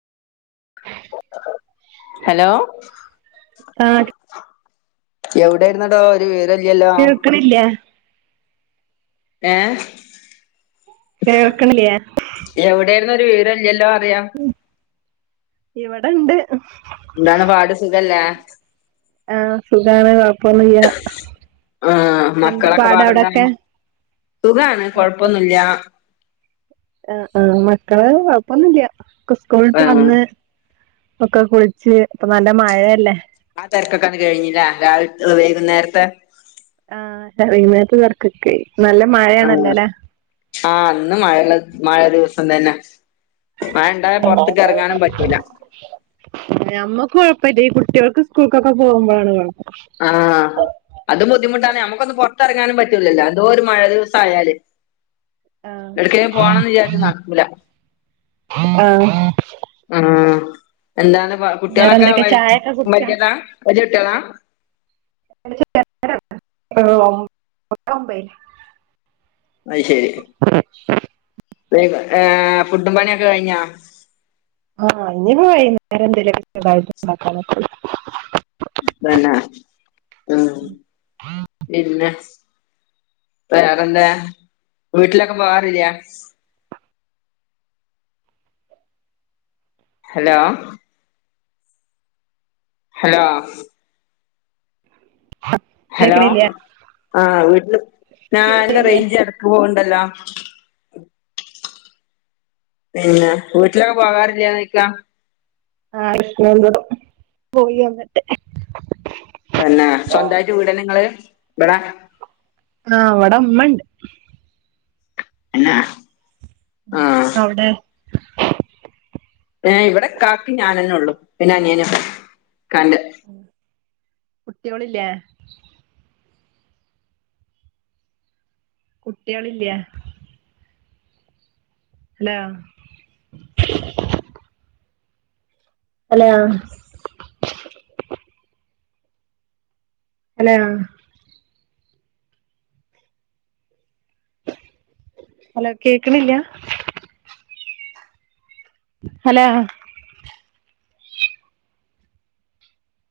Hello ആഹ് ഒടെയിരുന്നടോ ഒരു വിവ കേൾക്കിണില്ലെ ഏ കേൾക്കണില്ലേ എവിടായിരുന്നു ഒരു വിവരോലല്ലോ ഇവിടെണ്ട് എന്താണ് പാട് സുഖല്ലേ ആ സുഖാണ് കൊഴപ്പൊന്നുല്യ ആ എന്താ മക്കളൊക്കെ പാട് പാടെന്താ അവിടൊക്കെ സുഖാണ് കൊഴപ്പൊന്നുല്യ ആ ആ മക്കൾ കൊഴപ്പൊന്നുല്ല ഒക്കെ സ്കൂളിട്ട് ആ വന്ന്. ഒക്കെ കുളിച്ച് ഇപ്പംനല്ല മഴയല്ലേ ആ തിരക്കൊകണ്ട് കഴിഞ്ഞുലെ വൈകുന്നേരത്തെ ആ [unintelligible] ആ ആ ഇന്ന് മഴ മഴ ദിവസം തന്നെ മഴ ഉണ്ടായ ആ പുറത്തേക്ക് ഇറങ്ങാനും [inaudible] പറ്റൂല ഞമ്മക്ക് കൊഴപ്പല്ല ഈ കുട്ടിയോൾക്ക് സ്കൂൾക്കൊക്കെ പോകുമ്പോണ് കൊഴപ്പം ആ അതും [unintelligible] പുറത്തിറങ്ങാനും പറ്റൂലല്ലോ എന്തോരു മഴ ദിവസായാല് എടുക്കേലും ആഹ് പോണംന്ന് വിചാരിച്ച നടക്കുല. ആഹ് എന്താന്ന് കുട്ടികളൊക്കെ വേറെന്തൊക്കെ ചായൊക്കെ കുടിച്ചാ വല്യയതാ? വല്യ കൂട്ട്യാള? ഒമ്പേൽ [unintelligible] [unintelligible] ഫുഡ്ടും പണിയൊക്കെ കഴിഞ്ഞാ? ഇനിപ്പോ വൈകുന്നേരം എന്തേ ലൊക്കെണ്ടാക്ക. അതന്നെ ഉ പിന്നെ വേറെന്താ വീട്ടിലൊക്കെ പോവാറില്ല? ഹലോ ഹലോ [inaudible] ഹലോ കേക്കണില്ലേ ആ വീട്ടില് ഞാൻ ഇല്ല കേട്ടില്ലേ റേഞ്ച് എടക്ക് പോവ്ണ്ട്. [unintelligible] പിന്നെ വീട്ടിലൊക്കെ പോകാറിലേന്ന് ചോയിക്ക? ആഹ [unintelligible] പോയി വന്നിട്ട്. പിന്നെ ആ സ്വന്തമായിട്ട് വീടെന്നെങ്ങള് ഇബിടെ? ആഹ് ഇവടമ്മണ്ട്. [unintelligible] ആഹ് അവിടെ? ഇവിടെ കാക്കി ഞാനന്നെ ഒള്ളു പിന്നെ അനിയനും ഇക്കാന്റെ. കുട്ടിയോളില്ലേ? കുട്ടികളില്ല. ഹലോ അലോ അലോ ഹലോ കേക്കണില്ല. ഹലോ